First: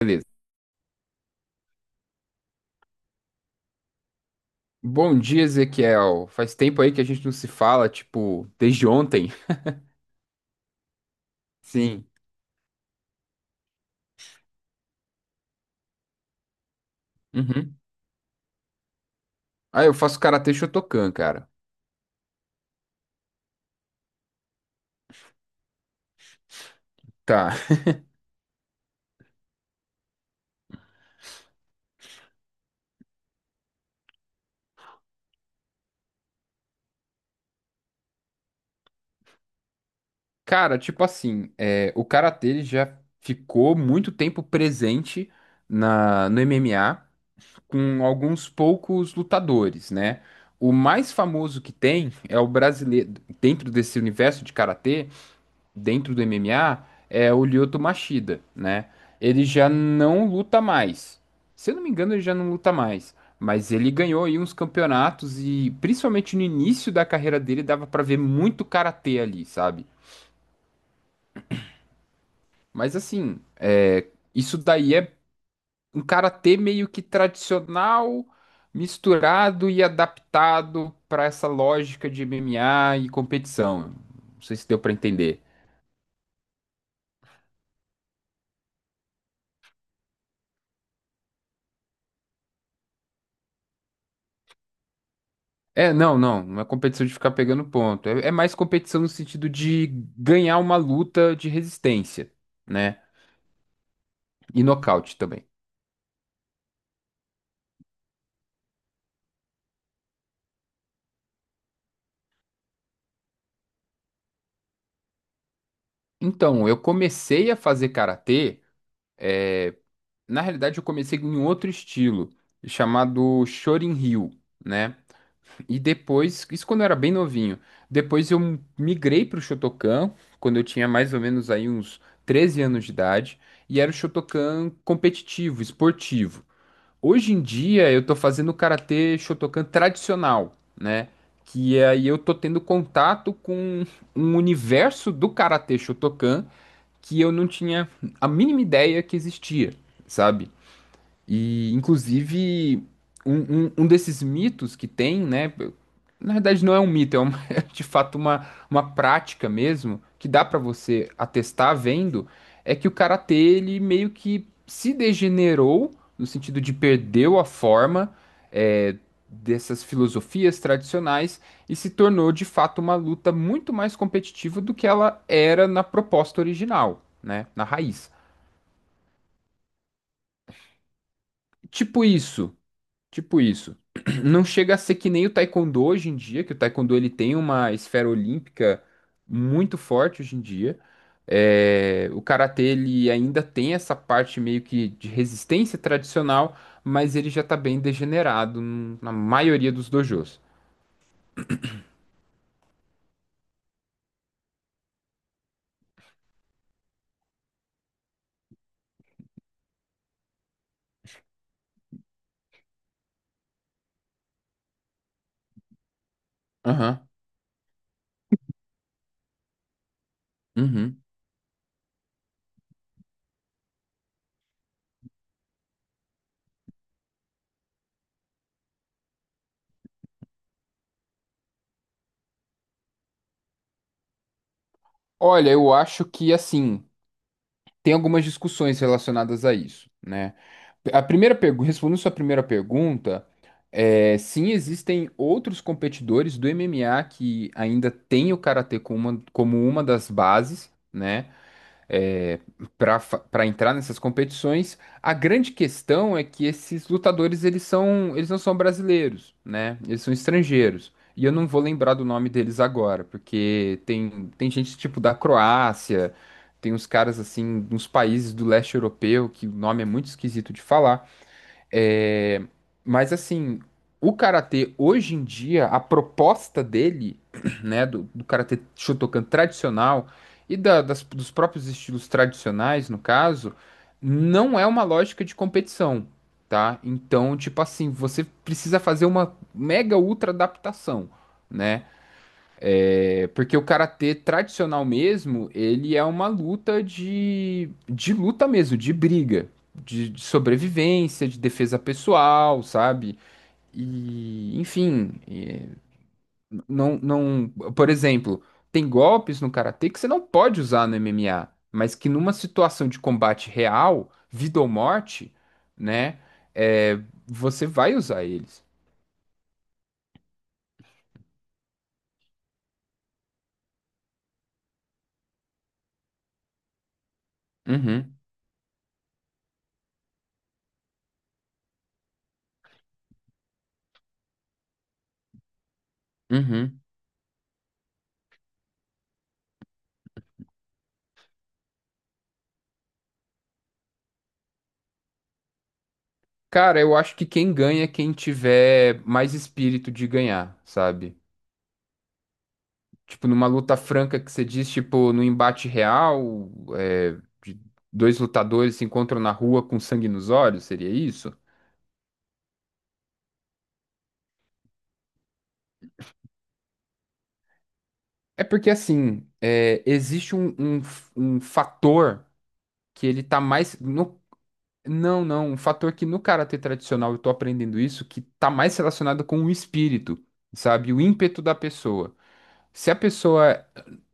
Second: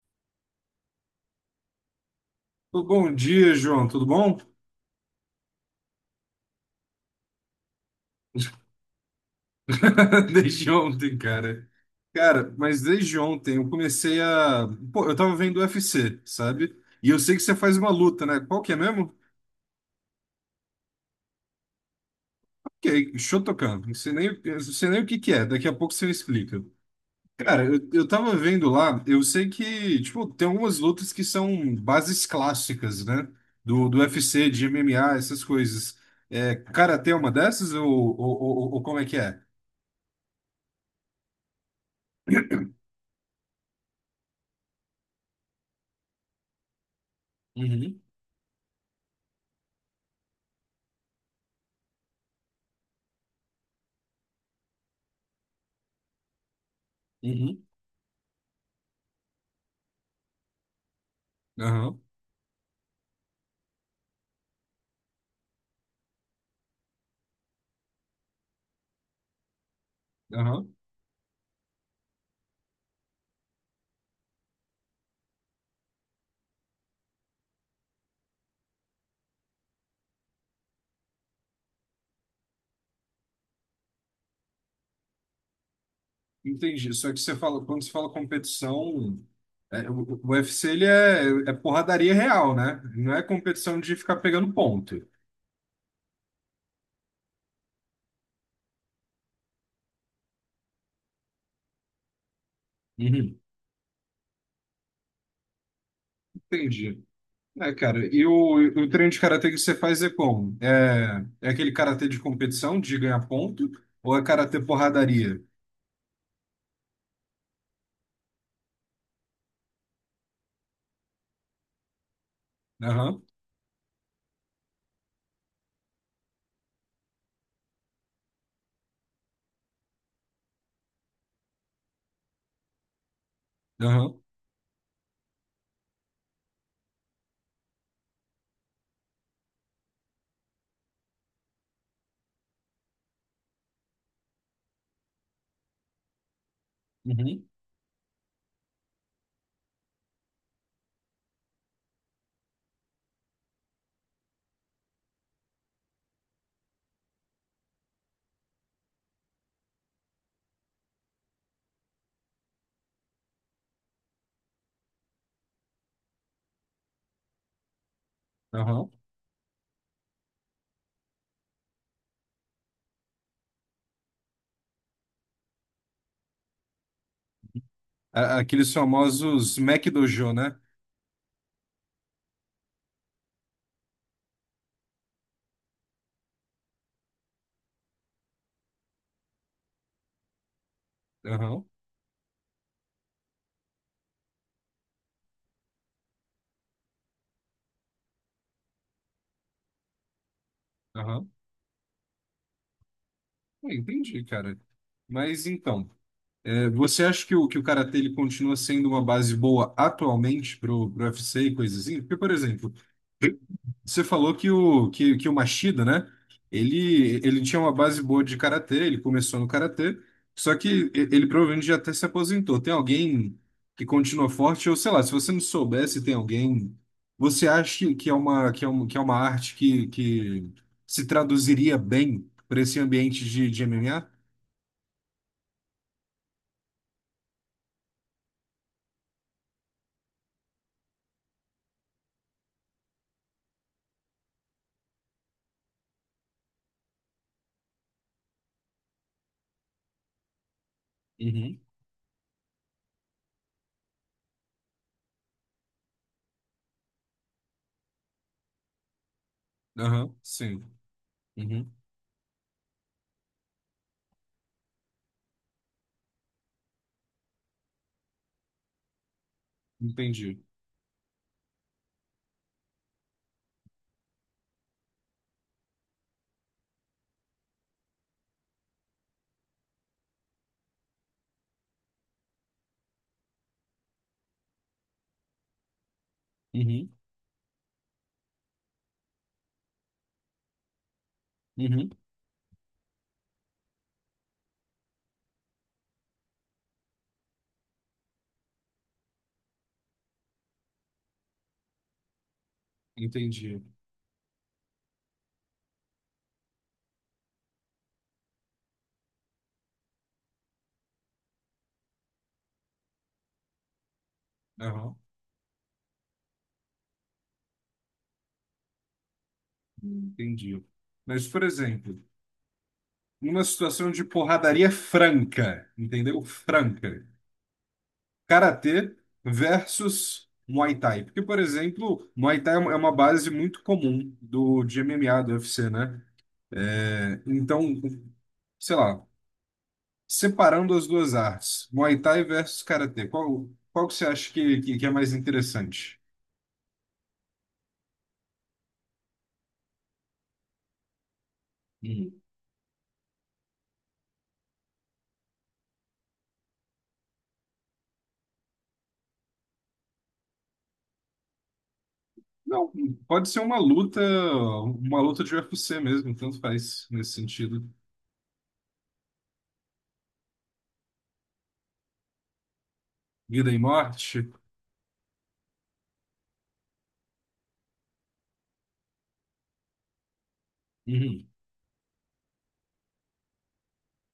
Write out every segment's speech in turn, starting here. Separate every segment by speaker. Speaker 1: Beleza.
Speaker 2: Bom dia, João. Tudo bom?
Speaker 1: Bom dia, Ezequiel. Faz tempo aí que a gente não se fala, tipo, desde ontem.
Speaker 2: Desde ontem, cara.
Speaker 1: Sim.
Speaker 2: Cara, mas desde ontem eu comecei a. Pô, eu tava vendo UFC, sabe? E eu sei que você faz
Speaker 1: Uhum.
Speaker 2: uma luta, né? Qual que é mesmo?
Speaker 1: Ah, eu faço karatê Shotokan, cara.
Speaker 2: Ok, Shotokan. Não sei nem, eu não sei nem o que que é. Daqui a pouco você me explica.
Speaker 1: Tá.
Speaker 2: Cara, eu tava vendo lá, eu sei que, tipo, tem algumas lutas que são bases clássicas, né? Do UFC, de MMA, essas coisas. É, karatê é uma dessas ou como é que é?
Speaker 1: Cara, tipo assim, o karatê ele já ficou muito tempo presente no MMA
Speaker 2: Uhum,
Speaker 1: com alguns poucos lutadores, né? O mais famoso que tem é o brasileiro, dentro desse universo de karatê, dentro do MMA é o
Speaker 2: uhum.
Speaker 1: Lyoto Machida, né? Ele já não luta mais. Se eu não me
Speaker 2: Aham.
Speaker 1: engano, ele já não luta mais. Mas ele ganhou aí uns campeonatos e principalmente no início da carreira dele dava pra ver muito karatê ali, sabe?
Speaker 2: Aham,
Speaker 1: Mas assim, isso daí é um karatê meio que tradicional, misturado e adaptado pra essa lógica de MMA e competição. Não sei se deu pra entender.
Speaker 2: entendi. Só que você fala, quando você fala competição, é, o UFC ele é, é porradaria real, né? Não é competição de ficar pegando ponto.
Speaker 1: É, não, não é competição de ficar pegando ponto. É, é mais competição no sentido de ganhar uma luta de resistência, né?
Speaker 2: Uhum.
Speaker 1: E nocaute também.
Speaker 2: Entendi. É, cara, e o treino de karatê que você faz é como? É, é aquele karatê de competição, de ganhar ponto, ou é karatê porradaria?
Speaker 1: Então, eu comecei a fazer karatê. é, Na realidade, eu comecei em outro estilo,
Speaker 2: Aham,
Speaker 1: chamado Shorin-ryu, né? E depois, isso quando eu era bem novinho. Depois eu migrei para o Shotokan, quando eu tinha mais ou menos aí uns 13 anos de idade, e era o
Speaker 2: aham,
Speaker 1: Shotokan competitivo, esportivo. Hoje em dia eu tô fazendo karatê Shotokan tradicional, né? Que aí eu tô tendo contato com um universo do karatê Shotokan que eu
Speaker 2: uhum,
Speaker 1: não tinha a mínima ideia que existia, sabe? E, inclusive, um, um desses mitos que tem, né? Na verdade, não é um mito, uma- é de fato uma prática mesmo, que dá pra você atestar vendo, é que o karatê, ele meio que se degenerou, no sentido de perdeu a forma,
Speaker 2: aham.
Speaker 1: é, dessas filosofias tradicionais e se tornou de fato uma luta muito mais competitiva do que ela era na proposta original, né? Na raiz.
Speaker 2: A- Aqueles famosos Mac Dojo, né?
Speaker 1: Tipo isso. Tipo isso. Não chega a ser que nem o taekwondo hoje em dia, que o taekwondo ele tem uma esfera olímpica muito forte hoje em dia.
Speaker 2: Aham,
Speaker 1: É, o karatê ele ainda tem essa parte meio que de resistência tradicional, mas ele já tá bem degenerado n- na maioria dos dojos.
Speaker 2: aham. É, entendi, cara. Mas então. É, você acha que o karatê ele continua sendo uma base boa atualmente pro, pro UFC e coisas assim? Porque, por exemplo, você falou que o, que, que o Machida, né?
Speaker 1: Aham.
Speaker 2: Ele tinha uma base boa de karatê, ele começou no karatê, só que e-
Speaker 1: Uhum.
Speaker 2: ele provavelmente já até se aposentou. Tem alguém que continua forte, ou sei lá, se você não soubesse, tem alguém. Você acha que é uma, que é uma, que é uma arte que se traduziria bem para esse ambiente de MMA?
Speaker 1: Olha, eu acho que assim, tem algumas discussões relacionadas a isso, né? A primeira pergunta, respondendo sua primeira pergunta, é, sim, existem outros competidores do MMA que ainda têm o karatê como como uma das bases, né?
Speaker 2: Uhum.
Speaker 1: Para entrar nessas competições. A grande questão é que esses lutadores eles são eles não são brasileiros, né? Eles são
Speaker 2: Aham, sim.
Speaker 1: estrangeiros. E eu não vou
Speaker 2: Uhum.
Speaker 1: lembrar do nome deles agora, porque tem gente tipo da Croácia, tem uns caras assim, uns países do leste europeu que o nome é muito
Speaker 2: Entendi.
Speaker 1: esquisito de falar. É, mas assim, o karatê hoje em dia, a proposta dele, né, do karatê Shotokan tradicional e da- das- dos próprios estilos tradicionais, no caso, não é uma lógica de competição, tá?
Speaker 2: Uhum,
Speaker 1: Então, tipo assim, você precisa fazer uma mega ultra adaptação, né?
Speaker 2: uhum,
Speaker 1: É porque o karatê tradicional mesmo, ele é uma luta de luta mesmo, de briga, de sobrevivência, de defesa pessoal, sabe?
Speaker 2: entendi.
Speaker 1: E, enfim, é, não, por exemplo, tem golpes no karatê que você não pode usar no MMA, mas que numa situação de combate real, vida ou
Speaker 2: Aham,
Speaker 1: morte, né, é, você vai usar eles.
Speaker 2: entendi. Mas, por exemplo, numa situação de porradaria franca, entendeu? Franca.
Speaker 1: Uhum,
Speaker 2: Karatê versus Muay Thai. Porque, por exemplo, Muay Thai é uma base muito comum do, de MMA, do UFC, né?
Speaker 1: uhum.
Speaker 2: É, então, sei lá, separando as duas artes, Muay Thai versus Karatê, qual, qual que você acha que é mais interessante?
Speaker 1: Cara, eu acho que quem ganha é quem tiver mais espírito de ganhar, sabe? Tipo, numa luta franca que você diz, tipo, no embate real, é, de dois lutadores se encontram na rua com sangue nos olhos, seria isso?
Speaker 2: Não, pode ser uma luta de UFC mesmo, tanto faz nesse sentido.
Speaker 1: É porque, assim, é, existe um, um fator que ele tá
Speaker 2: Vida e
Speaker 1: mais... No...
Speaker 2: morte.
Speaker 1: Não, não, um fator que no karatê tradicional eu tô aprendendo isso, que tá mais relacionado com o espírito, sabe? O
Speaker 2: Uhum,
Speaker 1: ímpeto da pessoa. Se a pessoa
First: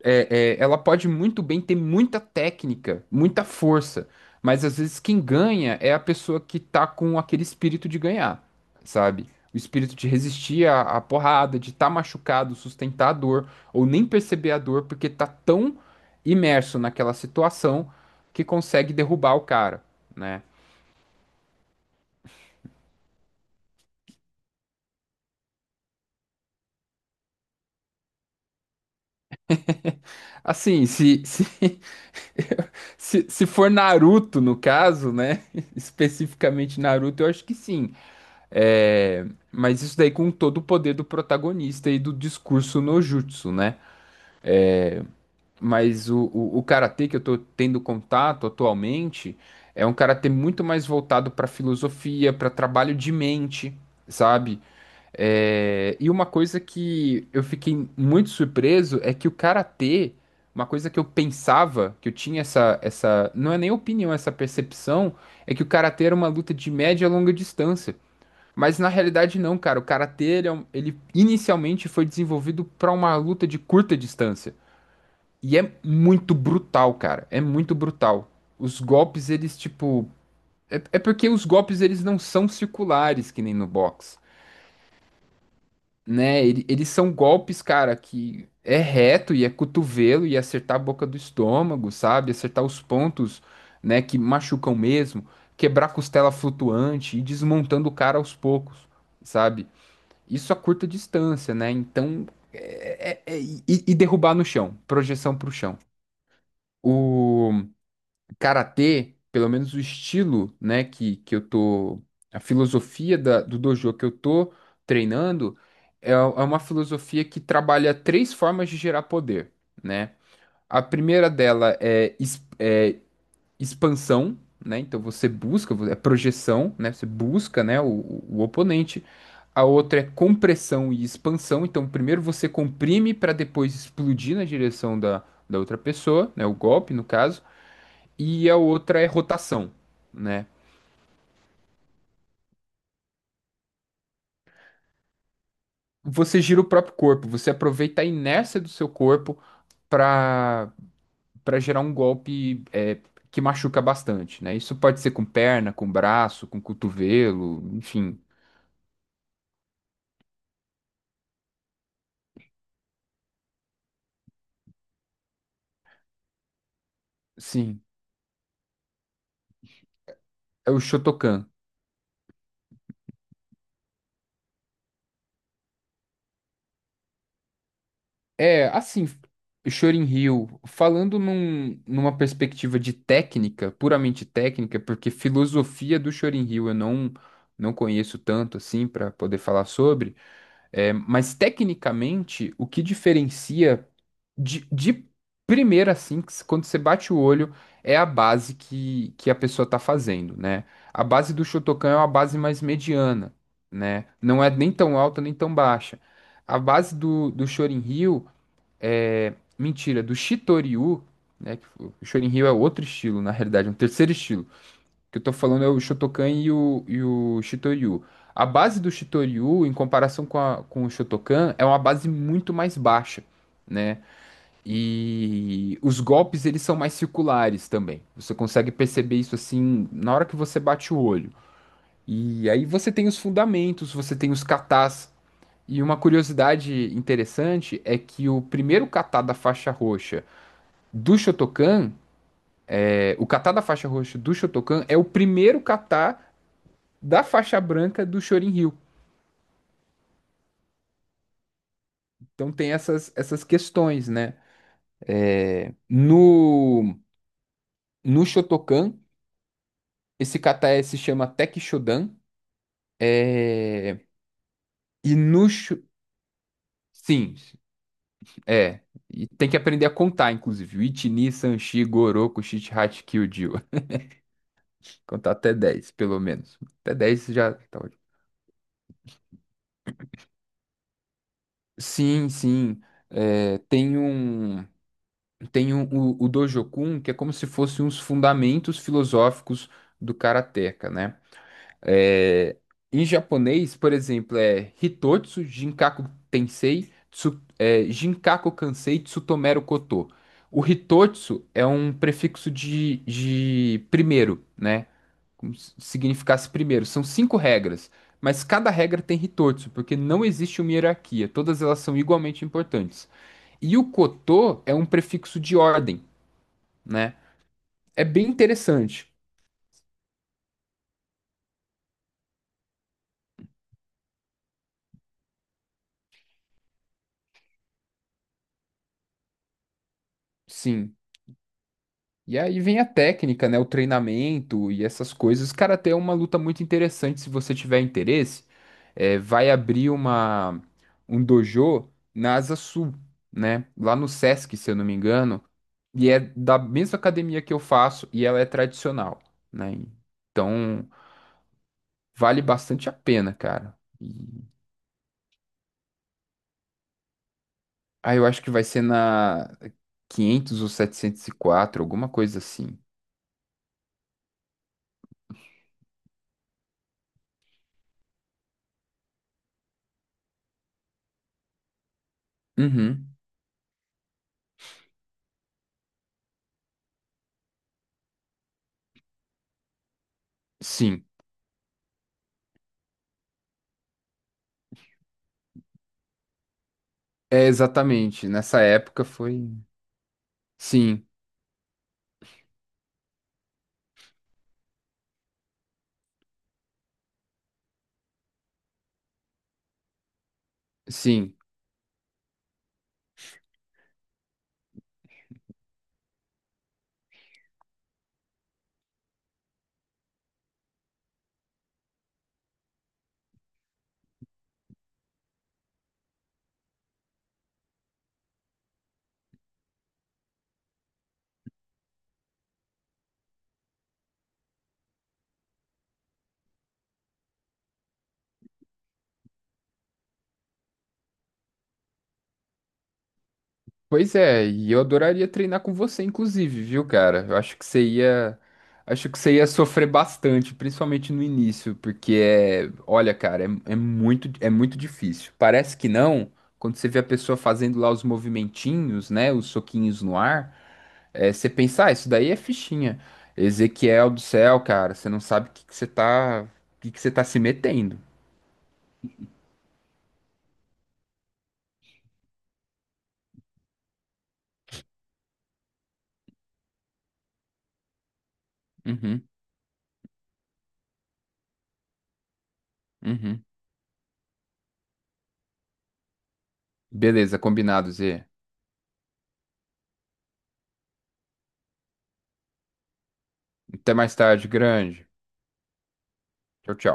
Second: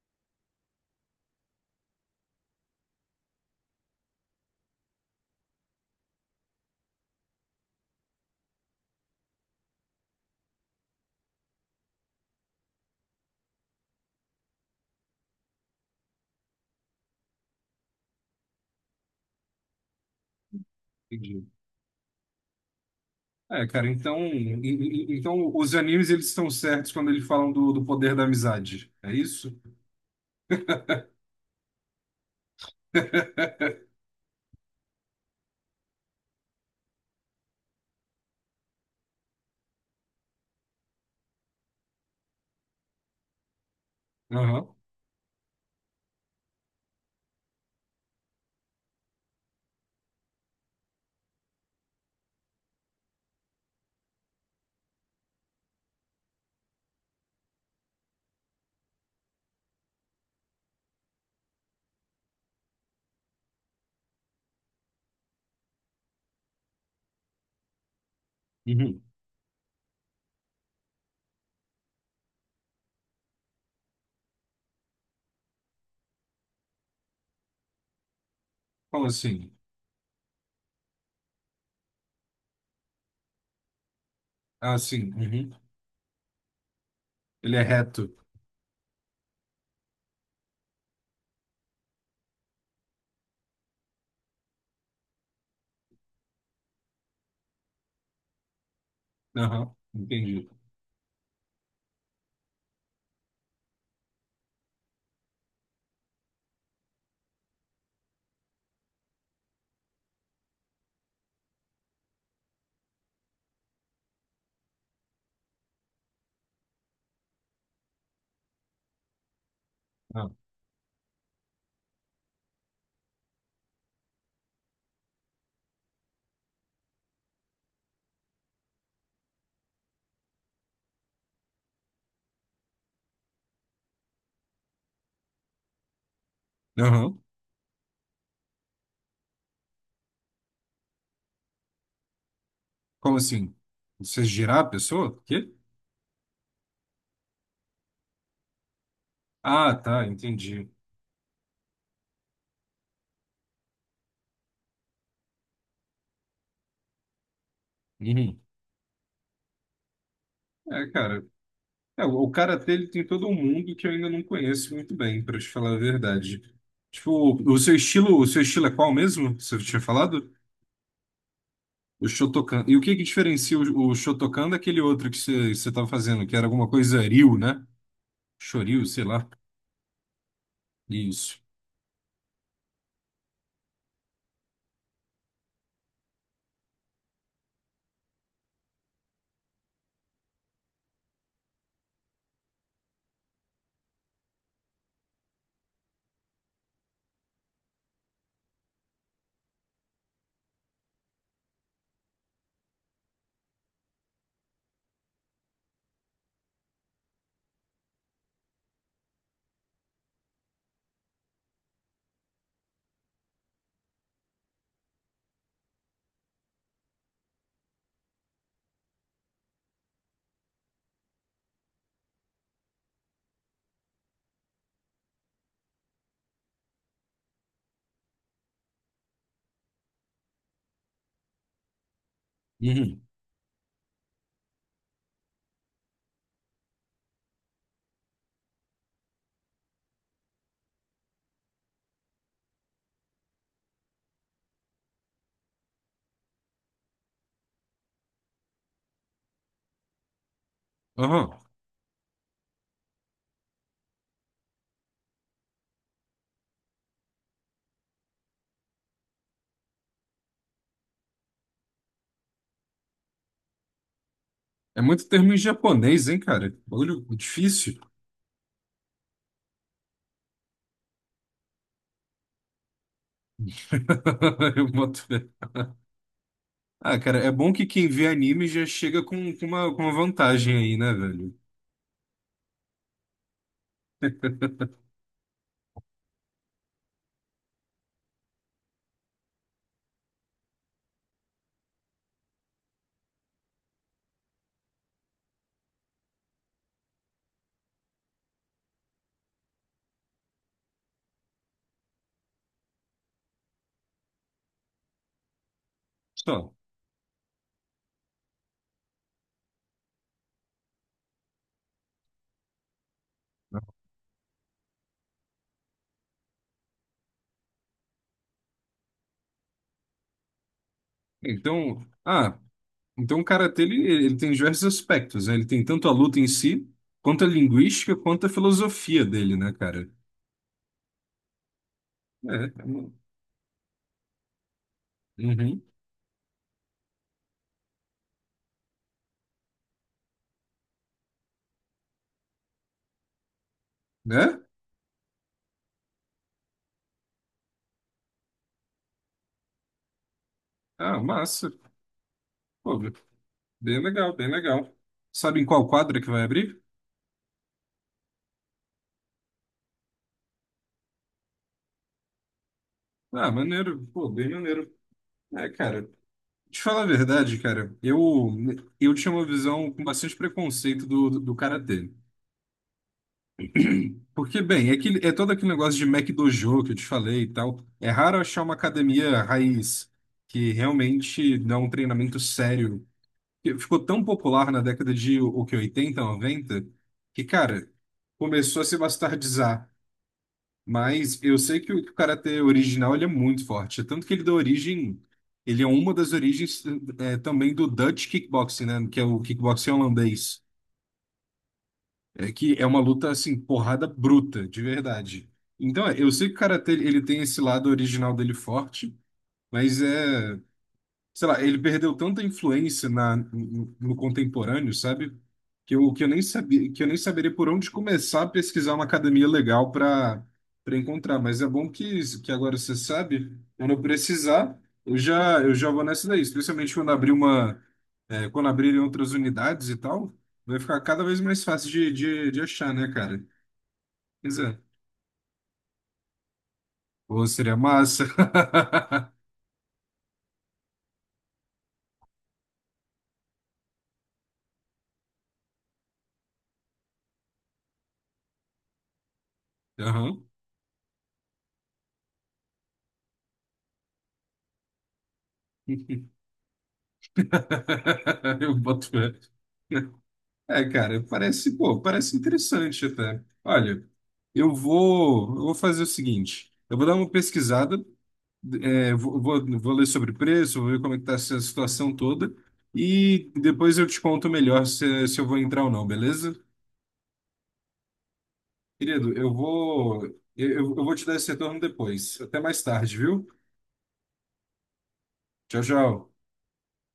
Speaker 1: ela pode muito bem ter muita técnica, muita força, mas às vezes quem ganha é a pessoa que tá com aquele espírito de ganhar, sabe? O espírito de resistir à, à porrada, de estar machucado, sustentar a dor, ou nem perceber a dor, porque tá tão imerso naquela situação que consegue derrubar o cara. Né?
Speaker 2: entendi. É, cara, então, em- em- então os animes eles estão certos quando eles falam do, do poder da amizade, é isso?
Speaker 1: Assim, se, se for Naruto, no caso, né? Especificamente Naruto, eu acho que sim. É, mas isso daí com todo o poder do protagonista e do discurso no jutsu, né?
Speaker 2: Aham.
Speaker 1: Mas o karatê que eu tô tendo contato atualmente é um karatê muito mais voltado para filosofia, para trabalho de mente, sabe? É, e uma coisa que eu fiquei muito surpreso é que o karatê, uma coisa que eu pensava, que eu tinha essa, não é nem opinião, essa percepção, é que o karatê era uma luta de média e longa distância. Mas na
Speaker 2: Uhum.
Speaker 1: realidade não, cara. O karatê, ele, é um- ele inicialmente foi desenvolvido pra uma luta de curta distância. E é muito brutal, cara. É muito brutal. Os
Speaker 2: Como
Speaker 1: golpes,
Speaker 2: assim?
Speaker 1: eles, tipo... É, é porque os golpes, eles não são circulares, que nem no boxe,
Speaker 2: Ah, sim. Uhum.
Speaker 1: né? Ele- eles são
Speaker 2: Ele é
Speaker 1: golpes, cara,
Speaker 2: reto.
Speaker 1: que é reto e é cotovelo e é acertar a boca do estômago, sabe? Acertar os pontos, né, que machucam mesmo. Quebrar costela flutuante e desmontando o cara aos poucos, sabe?
Speaker 2: Aham. Entendi.
Speaker 1: Isso a curta distância, né? Então, é- é- é- e derrubar no chão, projeção para o chão. O karatê, pelo menos o estilo, né, que eu tô, a filosofia da- do dojo que eu tô treinando é, é uma filosofia que trabalha três formas de gerar poder, né?
Speaker 2: Ah.
Speaker 1: A primeira dela é expansão, né? Então você busca, é projeção, né? Você busca, né, o oponente. A outra é compressão e expansão. Então primeiro você comprime para depois explodir na direção da outra pessoa, né? O golpe, no
Speaker 2: Aham.
Speaker 1: caso. E a outra é rotação, né?
Speaker 2: Como assim? Você girar a pessoa? Quê?
Speaker 1: Você gira o próprio corpo, você aproveita a inércia do seu corpo
Speaker 2: Ah, tá, entendi.
Speaker 1: para para gerar um golpe é, que machuca bastante, né? Isso pode ser com perna, com braço, com cotovelo, enfim.
Speaker 2: Uhum. É, cara. É, o karatê ele tem todo um mundo que eu ainda não conheço muito bem, para te falar a verdade. Tipo,
Speaker 1: Sim,
Speaker 2: o seu estilo é qual mesmo? Você tinha falado?
Speaker 1: é o Shotokan.
Speaker 2: O Shotokan. E o que que diferencia o Shotokan daquele outro que você tava fazendo, que era alguma coisa Ryu, né?
Speaker 1: É,
Speaker 2: Shoryu, sei
Speaker 1: assim,
Speaker 2: lá.
Speaker 1: Chorin Hill, falando
Speaker 2: Isso.
Speaker 1: num- numa perspectiva de técnica, puramente técnica, porque filosofia do Chorin Hill eu não, não conheço tanto assim para poder falar sobre, é, mas tecnicamente o que diferencia de primeira assim, que se- quando você bate o olho, é a base que a pessoa está fazendo, né? A base do Shotokan é uma base mais mediana, né? Não é nem tão alta nem tão baixa. A base do Chorin Hill é, mentira, do Shitoryu, né? Que o Shorinryu é outro estilo, na realidade, é um terceiro estilo. O que eu tô falando é o Shotokan e e o Shitoryu. A base do Shitoryu, em comparação com, a- com o Shotokan, é uma base muito mais baixa, né? E os golpes, eles são mais circulares também. Você consegue perceber isso, assim, na hora que você bate o olho. E aí você
Speaker 2: Uhum.
Speaker 1: tem os fundamentos, você tem os katas. E uma curiosidade interessante é que o primeiro kata da faixa roxa do Shotokan, é, o kata da faixa roxa do Shotokan é o primeiro kata da faixa branca do Shorin-ryu.
Speaker 2: Aham.
Speaker 1: Então tem essas questões, né? É, no Shotokan, esse kata é- se chama Tekishodan. É,
Speaker 2: É muito
Speaker 1: e
Speaker 2: termo em
Speaker 1: no...
Speaker 2: japonês, hein, cara? Bagulho
Speaker 1: Sim,
Speaker 2: difícil.
Speaker 1: é. E tem que aprender a contar, inclusive. Ichi, ni, san, shi, goroku, shichihachi, kyujiwa.
Speaker 2: Eu boto fé.
Speaker 1: Contar até 10 pelo menos. Até
Speaker 2: Ah, cara,
Speaker 1: 10
Speaker 2: é bom
Speaker 1: já
Speaker 2: que
Speaker 1: tá
Speaker 2: quem
Speaker 1: ótimo.
Speaker 2: vê anime já chega com uma vantagem aí, né, velho?
Speaker 1: Sim, sim. É, tem um... Tem o Dojokun, que é como se fossem os fundamentos filosóficos do karateka, né? É, em japonês, por exemplo, é Hitotsu, Jinkaku Tensei, Tsu, é, Jinkaku Kansei, Tsutomeru Koto. O Hitotsu é um prefixo de primeiro, né? Como se significasse
Speaker 2: Só.
Speaker 1: primeiro. São cinco regras, mas cada regra tem Hitotsu, porque não existe uma hierarquia. Todas elas são igualmente importantes. E o Koto é um prefixo de ordem né? É bem interessante,
Speaker 2: Então, ah, então, o karatê ele, ele tem diversos aspectos, né? Ele tem tanto a luta em si, quanto a linguística, quanto a filosofia dele, né, cara?
Speaker 1: sim. E
Speaker 2: É.
Speaker 1: aí vem a técnica, né? O treinamento e essas coisas.
Speaker 2: Uhum.
Speaker 1: Cara, até é uma luta muito interessante se você tiver interesse. É, vai abrir uma um dojo na Asa Sul, né? Lá no
Speaker 2: É?
Speaker 1: Sesc, se eu não me engano. E é da mesma academia que eu faço e ela é tradicional, né? Então
Speaker 2: Ah, massa.
Speaker 1: vale
Speaker 2: Pô,
Speaker 1: bastante a pena, cara.
Speaker 2: bem legal, bem
Speaker 1: E...
Speaker 2: legal. Sabe em qual quadra que vai abrir?
Speaker 1: Ah, eu acho que vai ser na 500 ou 704, alguma coisa assim.
Speaker 2: Ah, maneiro. Pô, bem maneiro. É, cara. Te falar a verdade, cara, eu tinha uma visão com bastante preconceito do, do, do karatê.
Speaker 1: Uhum.
Speaker 2: Porque, bem, é, aquele- é todo aquele negócio de Mac Dojo que eu te falei e tal. É raro achar uma academia raiz que
Speaker 1: Sim.
Speaker 2: realmente dá um treinamento sério. Que ficou tão popular na década de o que, 80 90 que,
Speaker 1: É,
Speaker 2: cara,
Speaker 1: exatamente. Nessa
Speaker 2: começou a se
Speaker 1: época foi.
Speaker 2: bastardizar.
Speaker 1: Sim,
Speaker 2: Mas eu sei que o karatê original ele é muito forte. Tanto que ele dá origem. Ele é uma das origens eh, também do Dutch kickboxing, né? Que é o kickboxing holandês.
Speaker 1: sim.
Speaker 2: É que é uma luta assim, porrada bruta, de verdade. Então, é, eu sei que o karatê ele tem esse lado original dele forte, mas é sei lá, ele perdeu tanta influência na, no, no contemporâneo, sabe? Que eu nem sabia, que eu nem saberia por onde começar a pesquisar uma academia legal para para encontrar. Mas é bom que agora você sabe, quando eu precisar, eu já vou nessa daí, especialmente quando abrir uma, é, quando abrirem outras unidades e tal, vai ficar cada vez mais fácil de achar, né, cara?
Speaker 1: Pois
Speaker 2: Pois
Speaker 1: é,
Speaker 2: é.
Speaker 1: e eu adoraria treinar com você, inclusive, viu,
Speaker 2: Pô,
Speaker 1: cara? Eu
Speaker 2: seria
Speaker 1: acho que você
Speaker 2: massa.
Speaker 1: ia. Acho que você ia sofrer bastante, principalmente no início, porque é. Olha, cara, é muito difícil. Parece que não, quando você vê a pessoa fazendo lá os movimentinhos, né? Os soquinhos no
Speaker 2: Aham.
Speaker 1: ar, é, você pensa, ah, isso daí é fichinha. Ezequiel do céu, cara, você não sabe o que que você tá. O que que você tá se metendo.
Speaker 2: Eu boto fé. É, cara, parece, pô, parece interessante até. Olha, eu vou fazer o seguinte, eu vou dar uma pesquisada, é, vou,
Speaker 1: Uhum,
Speaker 2: vou, vou ler sobre preço, vou ver como é que tá essa situação toda, e
Speaker 1: uhum.
Speaker 2: depois eu te conto melhor se, se eu vou entrar ou não, beleza?
Speaker 1: Beleza, combinado, Zê.
Speaker 2: Querido, eu, eu vou te dar esse retorno depois. Até mais tarde, viu?
Speaker 1: Até mais tarde, grande.
Speaker 2: Tchau, tchau.
Speaker 1: Tchau, tchau.